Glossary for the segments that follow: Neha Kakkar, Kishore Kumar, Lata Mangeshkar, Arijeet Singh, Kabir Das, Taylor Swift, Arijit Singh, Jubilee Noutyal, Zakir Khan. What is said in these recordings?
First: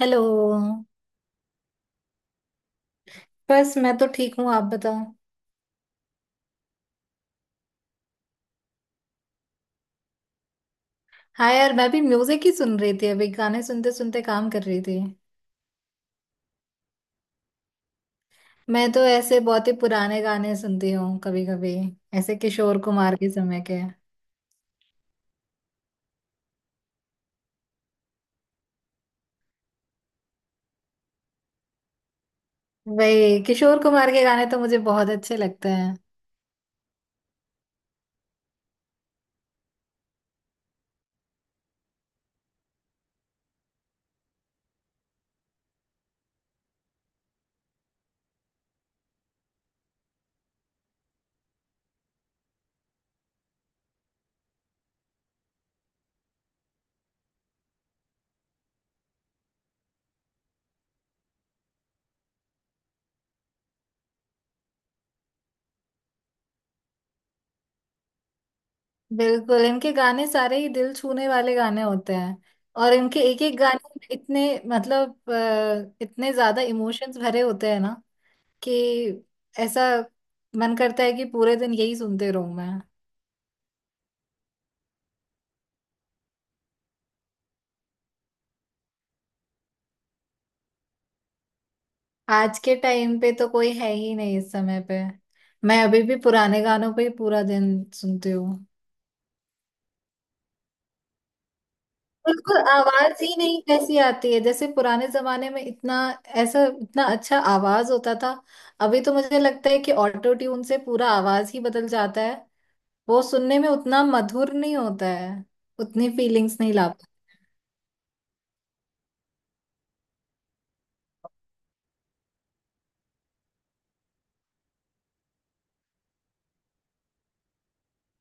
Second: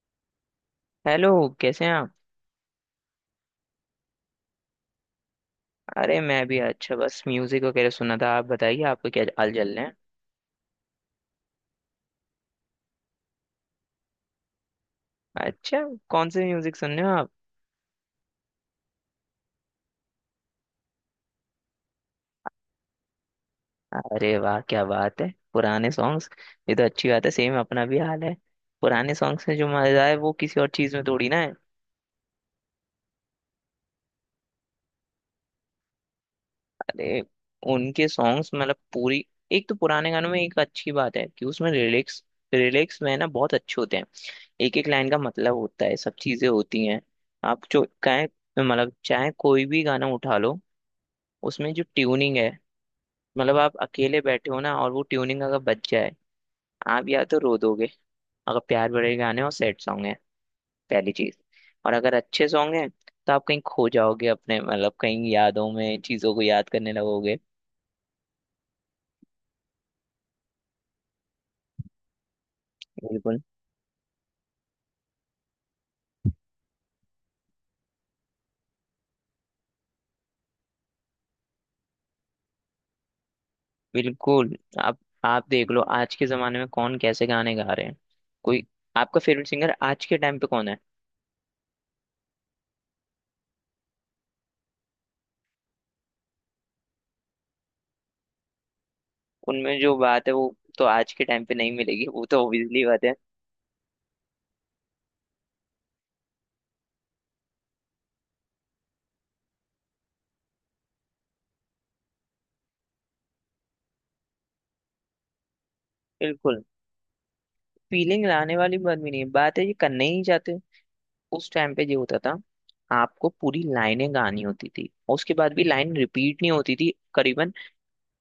Hello. Hello. कैसे हैं आप? बस मैं तो ठीक हूँ, आप बताओ। अरे मैं भी अच्छा, बस म्यूजिक वगैरह सुना था। आप बताइए आपको क्या हाल चल रहे हैं? हाँ यार, मैं भी म्यूजिक ही सुन रही थी। अभी गाने सुनते सुनते काम कर रही थी। अच्छा। कौन से म्यूजिक सुन रहे हो आप? मैं तो ऐसे बहुत ही पुराने गाने सुनती हूँ कभी कभी, ऐसे किशोर कुमार के समय के। अरे वाह क्या बात है, पुराने सॉन्ग्स। ये तो अच्छी बात है, सेम अपना भी हाल है। पुराने सॉन्ग्स में जो मजा है वो किसी और चीज में थोड़ी ना है। वही किशोर कुमार के गाने तो मुझे बहुत अच्छे लगते हैं। अरे, उनके सॉन्ग्स मतलब पूरी। एक तो पुराने गानों में एक अच्छी बात है कि उसमें लिरिक्स, लिरिक्स में ना बहुत अच्छे होते हैं। एक एक लाइन का मतलब होता है, सब चीजें होती हैं। आप जो चाहे, मतलब चाहे कोई भी गाना उठा लो, उसमें जो ट्यूनिंग है, मतलब आप अकेले बैठे हो ना, और वो ट्यूनिंग अगर बच जाए, आप या तो रो दोगे अगर प्यार भरे गाने और सैड सॉन्ग है, पहली चीज। और अगर अच्छे सॉन्ग हैं तो आप कहीं खो जाओगे अपने, मतलब कहीं यादों में चीजों को याद करने लगोगे। बिल्कुल, इनके गाने सारे ही दिल छूने वाले गाने होते हैं। और इनके बिल्कुल एक एक गाने में इतने मतलब इतने ज्यादा इमोशंस भरे होते हैं ना कि ऐसा मन करता है कि पूरे दिन यही सुनते रहूं मैं। बिल्कुल। आप देख लो आज के जमाने में कौन कैसे गाने गा रहे हैं। कोई, आपका फेवरेट सिंगर आज के टाइम पे कौन है? आज के टाइम पे तो कोई है ही नहीं इस समय पे। मैं अभी भी पुराने गानों पे ही पूरा दिन सुनती हूँ। उनमें जो बात है वो तो आज के टाइम पे नहीं मिलेगी, वो तो बिल्कुल, ऑब्वियसली बात है। आवाज ही नहीं कैसी आती है, जैसे पुराने जमाने में इतना ऐसा इतना अच्छा आवाज होता था। अभी तो मुझे लगता है कि ऑटो ट्यून से पूरा आवाज ही बदल जाता है। वो सुनने में उतना मधुर नहीं होता है। उतनी फीलिंग्स बिल्कुल। नहीं ला। फीलिंग लाने वाली बात भी नहीं है, बात है ये करना ही नहीं चाहते। उस टाइम पे ये होता था, आपको पूरी लाइनें गानी होती थी और उसके बाद भी लाइन रिपीट नहीं होती थी करीबन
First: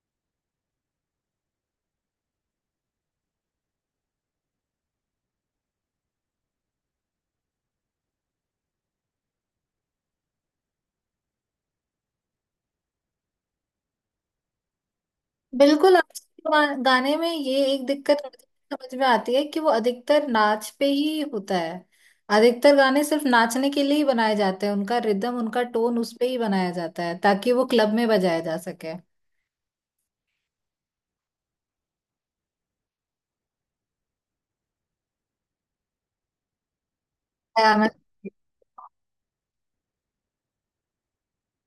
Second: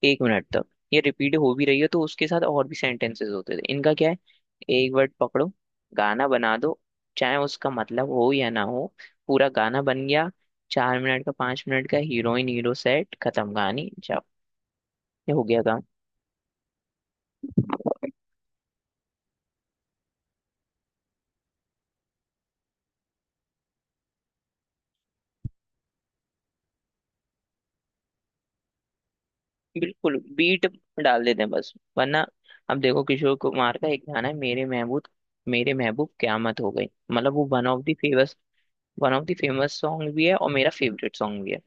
एक मिनट तक। ये रिपीट हो भी रही है तो उसके साथ और भी सेंटेंसेस होते थे। इनका क्या है, एक वर्ड पकड़ो, गाना बना दो, चाहे उसका मतलब हो या ना हो, पूरा गाना बन गया। चार मिनट का, पांच मिनट का, हीरोइन हीरो सेट, खत्म कहानी, जाओ, ये हो गया बिल्कुल, आजकल के गाने में ये एक काम। दिक्कत मुझे समझ में आती है कि वो अधिकतर नाच पे ही होता है। अधिकतर गाने सिर्फ नाचने के लिए ही बनाए जाते हैं। उनका रिदम उनका टोन उस पे ही बनाया जाता है ताकि वो क्लब में बजाया जा सके। बिल्कुल, बीट डाल देते हैं बस, वरना। अब देखो, किशोर कुमार का एक गाना है, मेरे महबूब, मेरे महबूब क्यामत हो गई। मतलब वो वन हाँ, of the famous, one of the famous song भी है और मेरा फेवरेट सॉन्ग भी है।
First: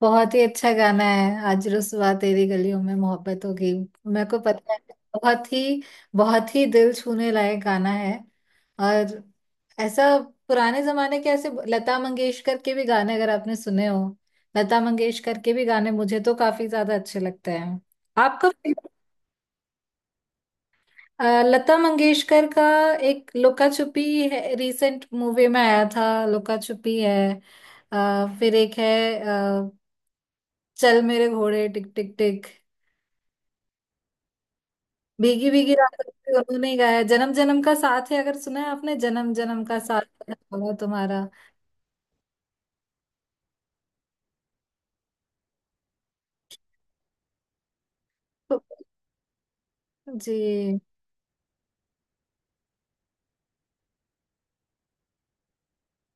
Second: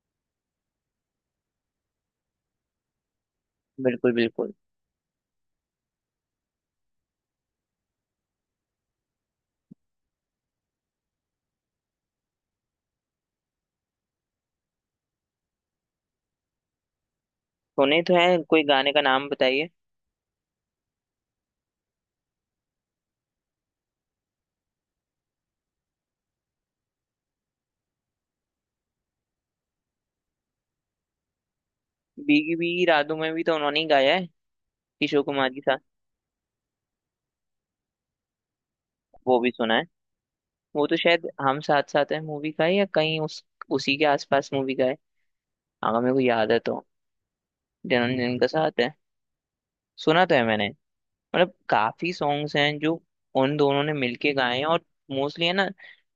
बहुत ही अच्छा गाना है। आज रुसवा तेरी गलियों में मोहब्बत होगी। बिल्कुल मेरे को बिल्कुल। पता है। बहुत ही बहुत ही दिल छूने लायक गाना है। और ऐसा पुराने जमाने के ऐसे लता मंगेशकर के भी गाने अगर आपने सुने हो। लता मंगेशकर के भी गाने मुझे तो काफी ज्यादा अच्छे लगते हैं। सुने तो है, आपका कोई गाने का नाम बताइए। लता मंगेशकर का एक लुका छुपी है। रिसेंट मूवी में आया था लुका छुपी है। फिर एक है, अ, चल मेरे घोड़े टिक टिक टिक। भीगी भीगी रातों में भी तो उन्होंने ही गाया है, किशोर कुमार भीगी के भीगी साथ। रातों में उन्होंने ही गाया। जन्म जन्म का साथ है, अगर सुना है आपने जन्म वो भी जन्म सुना का है। साथ। है होगा वो तो तुम्हारा। शायद हम साथ साथ है मूवी का है, या कहीं उस उसी के आसपास मूवी का है, अगर मेरे को याद है तो। जिन्होंने, जिनका तो- साथ है। सुना तो है मैंने। जी। मतलब काफी सॉन्ग्स हैं जो उन दोनों ने मिलके गाए हैं। और मोस्टली है ना,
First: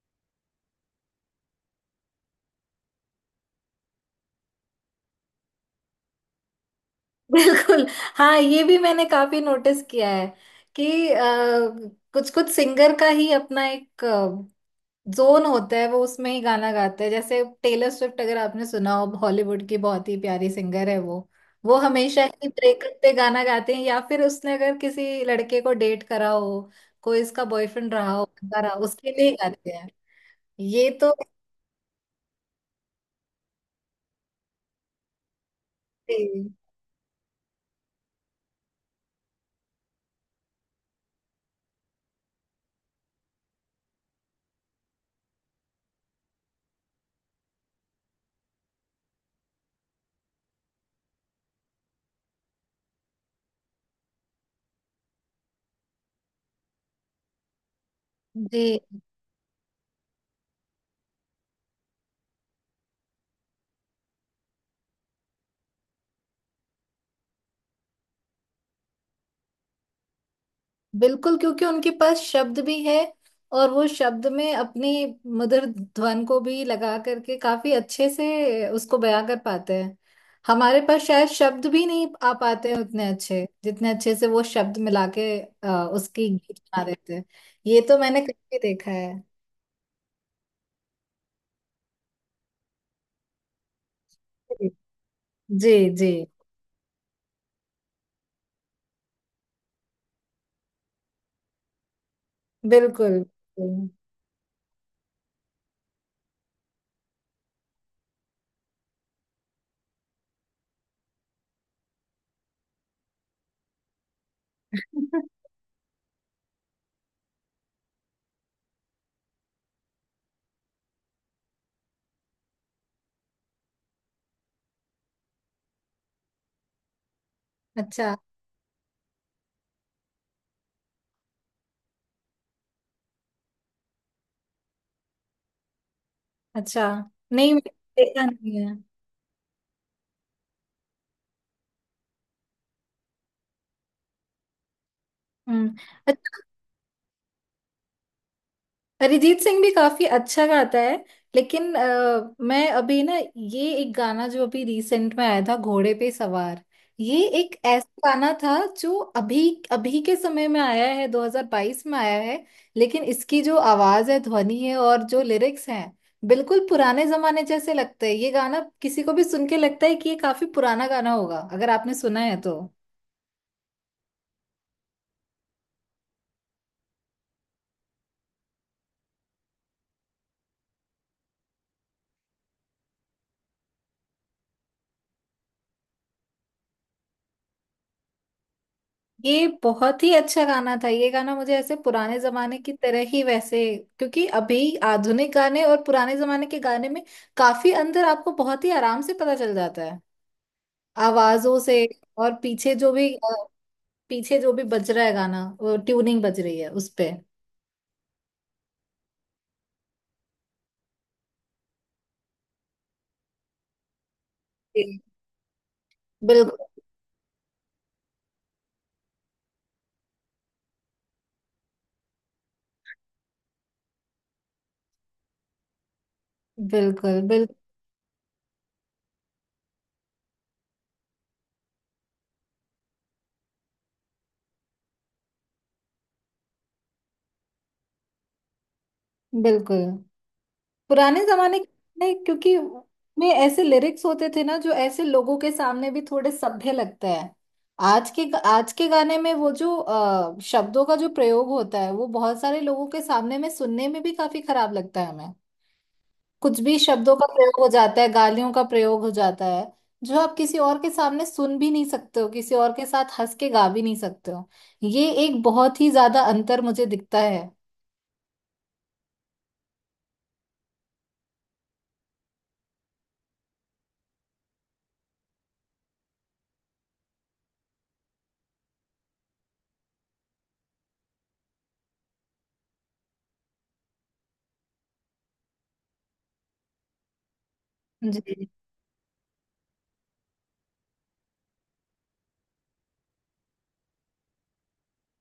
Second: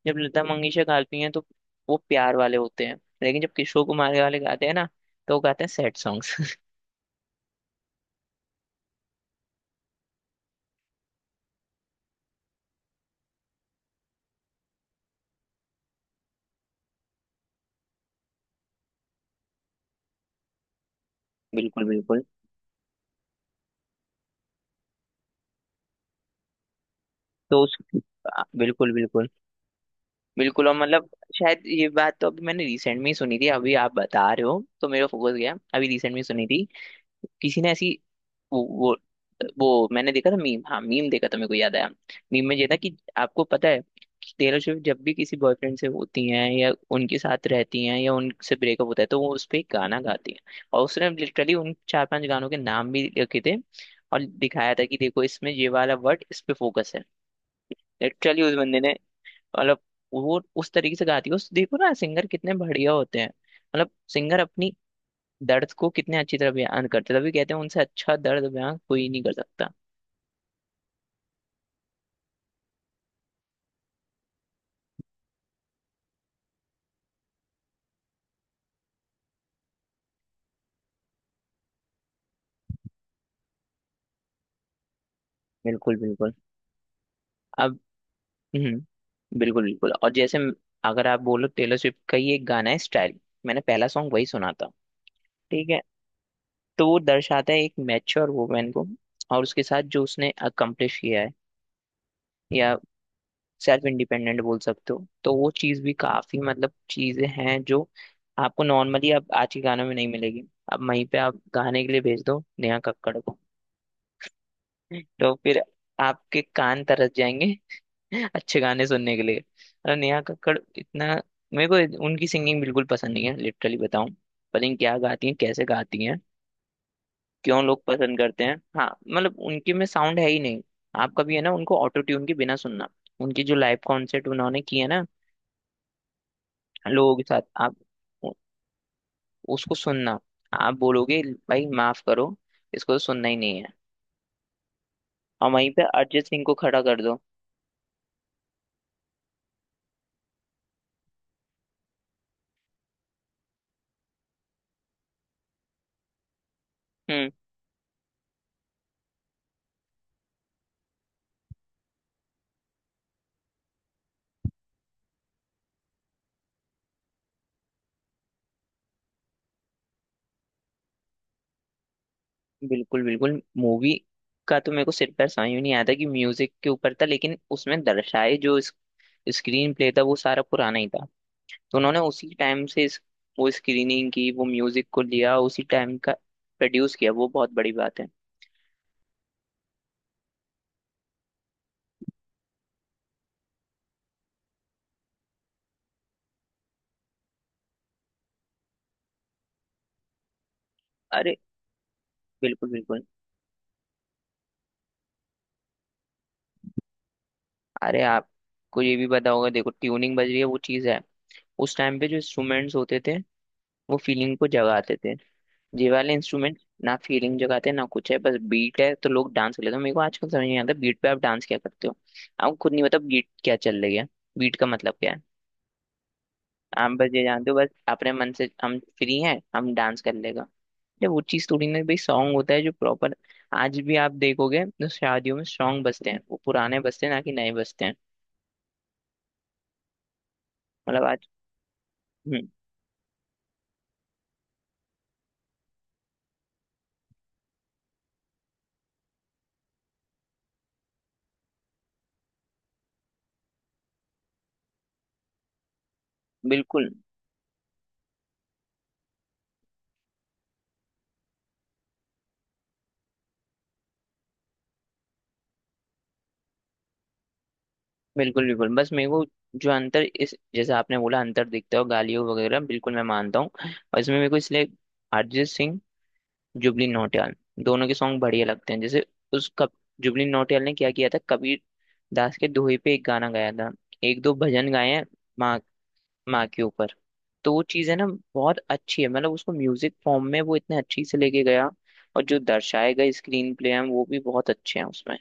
जब लता मंगेशकर गाती हैं तो वो प्यार वाले होते हैं, लेकिन जब किशोर कुमार वाले गाते हैं ना, तो वो गाते हैं सैड सॉन्ग्स। बिल्कुल। हाँ, ये भी मैंने काफी नोटिस किया है कि कुछ कुछ सिंगर का ही अपना एक जोन होता है, वो उसमें ही गाना गाते हैं। जैसे टेलर स्विफ्ट अगर आपने सुना हो, हॉलीवुड की बहुत ही प्यारी सिंगर है वो। वो बिल्कुल बिल्कुल। हमेशा ही ब्रेकअप पे गाना गाते हैं, या फिर उसने अगर किसी लड़के को डेट करा हो, कोई इसका तो उस, बॉयफ्रेंड रहा हो बंदा रहा हो, बिल्कुल उसके बिल्कुल। लिए ही गाते हैं। बिल्कुल और ये मतलब, तो शायद ये बात तो अभी मैंने रिसेंट में ही सुनी थी। अभी आप बता रहे हो तो मेरा फोकस गया, अभी रिसेंट में सुनी थी। किसी ने ऐसी, वो वो वो मैंने देखा था, मीम, हाँ मीम देखा था, मेरे को याद आया। मीम में ये था कि आपको पता है कि टेलर स्विफ्ट जब भी किसी बॉयफ्रेंड से होती हैं या उनके साथ रहती हैं या उनसे ब्रेकअप होता है तो वो उस पर गाना गाती हैं। और उसने लिटरली उन चार पांच गानों के नाम भी लिखे थे और दिखाया था कि देखो इसमें ये वाला वर्ड, इस पे फोकस है। लिटरली उस बंदे जी। ने, मतलब वो उस तरीके से गाती है। उस देखो ना, सिंगर कितने बढ़िया होते हैं, मतलब सिंगर अपनी दर्द को कितने अच्छी तरह बयान करते हैं। तभी कहते हैं उनसे अच्छा दर्द बयान कोई नहीं कर सकता। बिल्कुल, क्योंकि उनके पास शब्द भी है और वो शब्द में अपनी मधुर ध्वन को भी लगा करके काफी अच्छे से उसको बयां कर पाते हैं। हमारे पास शायद शब्द भी नहीं आ पाते हैं उतने अच्छे जितने अच्छे से वो शब्द मिला के बिल्कुल उसकी बिल्कुल। गीत बना देते हैं। अब, ये तो मैंने कभी देखा है। हम्म, बिल्कुल बिल्कुल। और जैसे अगर आप बोलो टेलर स्विफ्ट का ये गाना है, स्टाइल, मैंने पहला सॉन्ग वही सुना था, जी ठीक जी है। जी, तो वो दर्शाता है एक मैच्योर वुमेन को और उसके साथ जो उसने अकम्प्लिश किया है, या बिल्कुल सेल्फ बिल्कुल। इंडिपेंडेंट बोल सकते हो, तो वो चीज़ भी काफी, मतलब चीजें हैं जो आपको नॉर्मली अब आज के गानों में नहीं मिलेगी। अब वहीं पे आप गाने के लिए भेज दो नेहा कक्कड़ को, तो फिर आपके कान तरस जाएंगे। अच्छे गाने सुनने के लिए। अरे नेहा कक्कड़ इतना, मेरे को उनकी सिंगिंग बिल्कुल पसंद नहीं है। लिटरली बताऊं, पता नहीं क्या गाती हैं, कैसे गाती हैं, क्यों लोग अच्छा। पसंद करते हैं? हाँ मतलब उनके में साउंड है ही नहीं। आप कभी, है ना, उनको ऑटो ट्यून के बिना सुनना, उनकी जो लाइव कॉन्सर्ट उन्होंने किए है ना, अच्छा, लोगों के साथ, नहीं मैंने आप देखा उ- नहीं है। उसको सुनना, आप बोलोगे भाई माफ करो, इसको तो सुनना ही नहीं है। और वहीं हम्म। पे अरिजीत सिंह को खड़ा कर दो। अरिजीत सिंह भी काफी अच्छा गाता है, लेकिन मैं अभी ना ये एक गाना जो अभी रिसेंट में आया था, घोड़े पे सवार। ये हम्म, एक ऐसा गाना था जो अभी अभी के समय में आया है, 2022 में आया है। लेकिन इसकी जो आवाज है, ध्वनि है, और जो लिरिक्स हैं, बिल्कुल पुराने जमाने जैसे लगते हैं। ये गाना किसी को भी सुन के लगता है कि ये काफी पुराना गाना होगा, अगर आपने सुना है तो। बिल्कुल बिल्कुल। मूवी का तो मेरे को सिर पैर समझ में नहीं आया था कि म्यूजिक के ऊपर था, लेकिन उसमें दर्शाए जो स्क्रीन प्ले था वो सारा पुराना ही था। तो उन्होंने उसी टाइम से वो स्क्रीनिंग की, वो म्यूजिक को लिया उसी टाइम का, प्रोड्यूस किया। वो बहुत बड़ी बात है। ये बहुत ही अच्छा गाना था। ये गाना मुझे ऐसे पुराने जमाने की तरह ही वैसे, क्योंकि अभी आधुनिक गाने और पुराने जमाने के गाने में काफी अंतर आपको बहुत ही आराम से पता चल जाता है अरे आवाजों से। और बिल्कुल पीछे जो बिल्कुल। भी पीछे जो भी बज रहा है गाना, वो ट्यूनिंग बज रही है उस पे। अरे आपको ये भी पता होगा, देखो ट्यूनिंग बज रही है वो चीज़ है, उस टाइम पे जो इंस्ट्रूमेंट्स होते थे वो फीलिंग को जगाते जी। थे। ये वाले इंस्ट्रूमेंट बिल्कुल ना फीलिंग जगाते ना कुछ है, बस बीट है तो लोग डांस कर लेते हैं। मेरे को आजकल समझ नहीं आता, बीट पे आप डांस क्या करते हो? आप खुद नहीं पता बीट क्या चल रही है, बीट का मतलब क्या है। आप बस बिल्कुल। ये जानते बिल्कुल। हो बस अपने मन से हम फ्री हैं, हम डांस कर लेगा। जब वो चीज़ थोड़ी ना, भाई सॉन्ग होता है जो प्रॉपर, आज भी आप देखोगे तो शादियों में सॉन्ग बजते हैं वो पुराने बजते हैं, ना कि नए बजते हैं। बिल्कुल मतलब पुराने आज, जमाने के, नहीं, हम्म, क्योंकि में ऐसे लिरिक्स होते थे ना जो ऐसे लोगों के सामने भी थोड़े सभ्य लगते हैं। आज के आज के गाने में वो जो शब्दों का जो प्रयोग होता है वो बहुत सारे लोगों के सामने में सुनने में भी काफी खराब लगता है हमें। कुछ भी बिल्कुल शब्दों का प्रयोग हो जाता है, गालियों का प्रयोग हो जाता है, जो आप किसी और के सामने सुन भी नहीं सकते हो, किसी और के साथ हंस के गा भी नहीं सकते हो। ये एक बहुत ही ज्यादा अंतर मुझे दिखता है। बिल्कुल। बिल्कुल बस मेरे को, जो अंतर इस, जैसे आपने बोला अंतर दिखता है और गालियों वगैरह, बिल्कुल मैं मानता हूँ। और इसमें मेरे को इसलिए अरिजीत सिंह, जुबली नौटियाल, दोनों के सॉन्ग बढ़िया लगते हैं। जैसे उस कब जुबली नौटियाल ने क्या किया था, कबीर दास के दोहे पे एक गाना गाया था। एक दो भजन गाए हैं, माँ, माँ के ऊपर। तो वो चीज़ है ना, जी। बहुत अच्छी है, मतलब उसको म्यूजिक फॉर्म में वो इतने अच्छी से लेके गया। और जो दर्शाए गए स्क्रीन प्ले हैं वो भी बहुत अच्छे हैं उसमें।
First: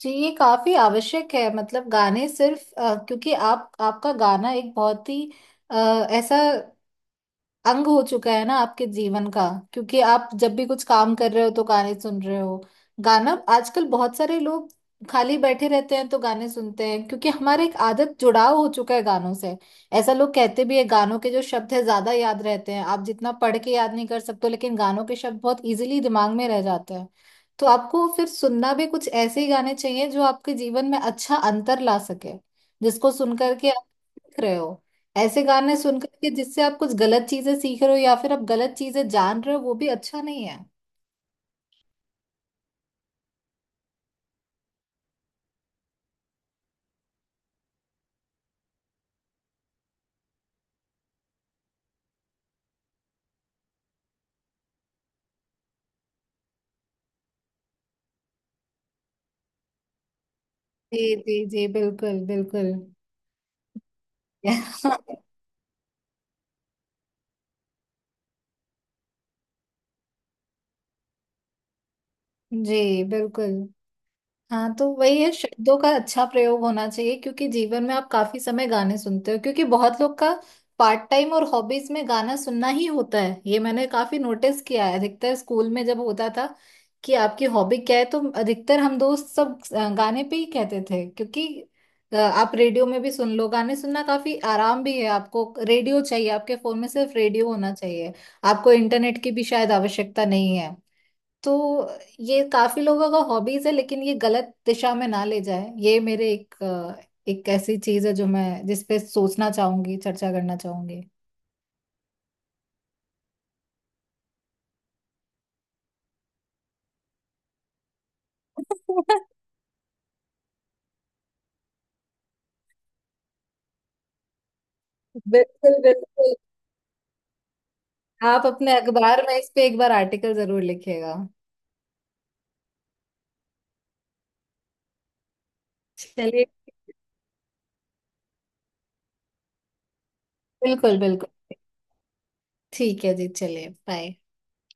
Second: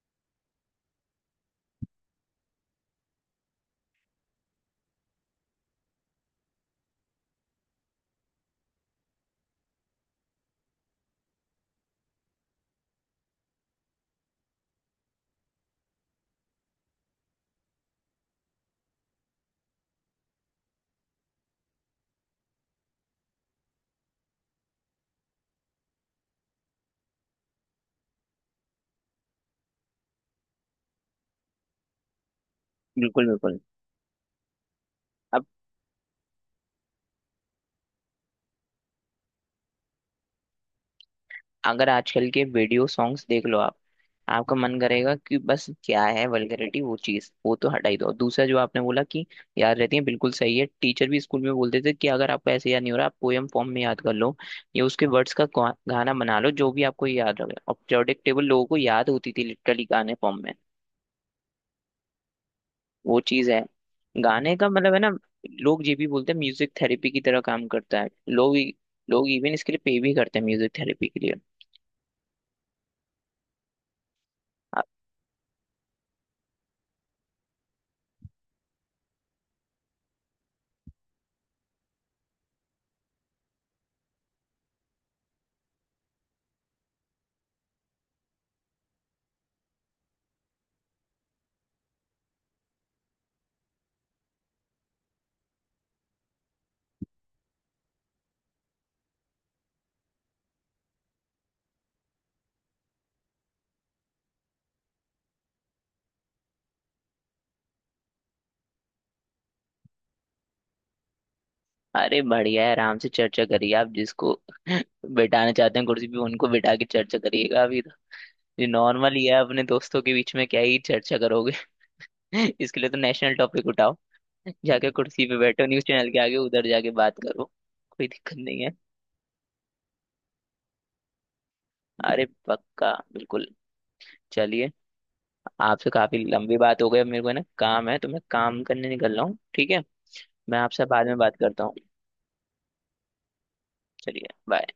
जी, ये काफी आवश्यक है। मतलब गाने सिर्फ क्योंकि आप आपका गाना एक बहुत ही अ, ऐसा अंग हो चुका है ना आपके जीवन का। क्योंकि आप जब भी कुछ काम कर रहे हो तो गाने सुन रहे हो। गाना आजकल बहुत सारे लोग खाली बैठे रहते हैं तो गाने सुनते हैं, क्योंकि हमारा एक आदत जुड़ाव हो चुका है गानों से। ऐसा लोग कहते भी है गानों के जो शब्द है ज्यादा याद रहते हैं, आप जितना पढ़ के याद नहीं कर सकते हो, लेकिन गानों के शब्द बहुत इजीली दिमाग में रह जाते हैं। तो आपको फिर सुनना भी कुछ ऐसे ही गाने चाहिए जो आपके जीवन में अच्छा अंतर ला सके, जिसको बिल्कुल सुन बिल्कुल। करके आप सीख रहे हो। ऐसे गाने सुनकर के जिससे आप कुछ गलत चीजें सीख रहे हो या फिर आप गलत चीजें जान रहे हो वो भी अच्छा नहीं है। अगर आजकल के वीडियो सॉन्ग्स देख लो आप, आपका मन करेगा कि बस क्या है वल्गैरिटी, वो चीज वो तो हटा ही दो। दूसरा जो आपने बोला कि याद रहती है, बिल्कुल सही है। टीचर भी स्कूल में बोलते थे कि अगर आपको ऐसे याद नहीं हो रहा आप पोयम फॉर्म में याद कर लो, या उसके वर्ड्स का गाना बना लो जो भी आपको याद रहे। और प्रेडिक्टेबल लोगों को याद होती थी, लिटरली गाने फॉर्म में। जी जी जी, बिल्कुल बिल्कुल। वो चीज है, गाने का मतलब है ना। लोग ये भी बोलते हैं म्यूजिक थेरेपी की तरह काम करता है। लोग लोग इवन इसके लिए पे भी करते हैं, म्यूजिक थेरेपी के लिए। जी बिल्कुल। हाँ, तो वही है शब्दों का अच्छा प्रयोग होना चाहिए, क्योंकि जीवन में आप काफी समय गाने सुनते हो। क्योंकि बहुत लोग का पार्ट टाइम और हॉबीज में गाना सुनना ही होता है। ये मैंने काफी नोटिस किया है, अधिकतर स्कूल में जब होता था कि आपकी हॉबी क्या है, तो अधिकतर हम दोस्त सब गाने पे ही कहते थे। क्योंकि आप रेडियो में भी सुन लो, गाने सुनना काफी आराम भी है। आपको रेडियो चाहिए आपके फोन में, सिर्फ रेडियो होना चाहिए, आपको इंटरनेट की भी शायद आवश्यकता नहीं है। तो ये काफी लोगों का हॉबीज है, लेकिन ये गलत दिशा में ना ले जाए, ये मेरे एक एक ऐसी चीज है जो मैं जिस पे सोचना चाहूंगी, चर्चा करना चाहूंगी। अरे बढ़िया है, आराम से चर्चा करिए। आप जिसको बिठाना चाहते हैं कुर्सी पे उनको बिठा के चर्चा करिएगा। अभी तो ये नॉर्मल ही है, अपने दोस्तों के बीच में क्या ही चर्चा करोगे। इसके लिए तो नेशनल टॉपिक उठाओ, जाके कुर्सी पे बैठो बिल्कुल न्यूज चैनल के बिल्कुल। आगे, उधर जाके बात करो, कोई दिक्कत आप नहीं है। अपने अखबार में इस पे एक बार आर्टिकल जरूर लिखिएगा। अरे पक्का बिल्कुल। चलिए, आपसे काफी चलिए। लंबी बात हो गई। अब मेरे को है ना काम है, तो मैं काम करने निकल रहा हूँ, ठीक है। मैं आपसे बिल्कुल बाद में बिल्कुल। बात करता हूँ। ठीक है जी, चलिए, बाय। चलिए बाय।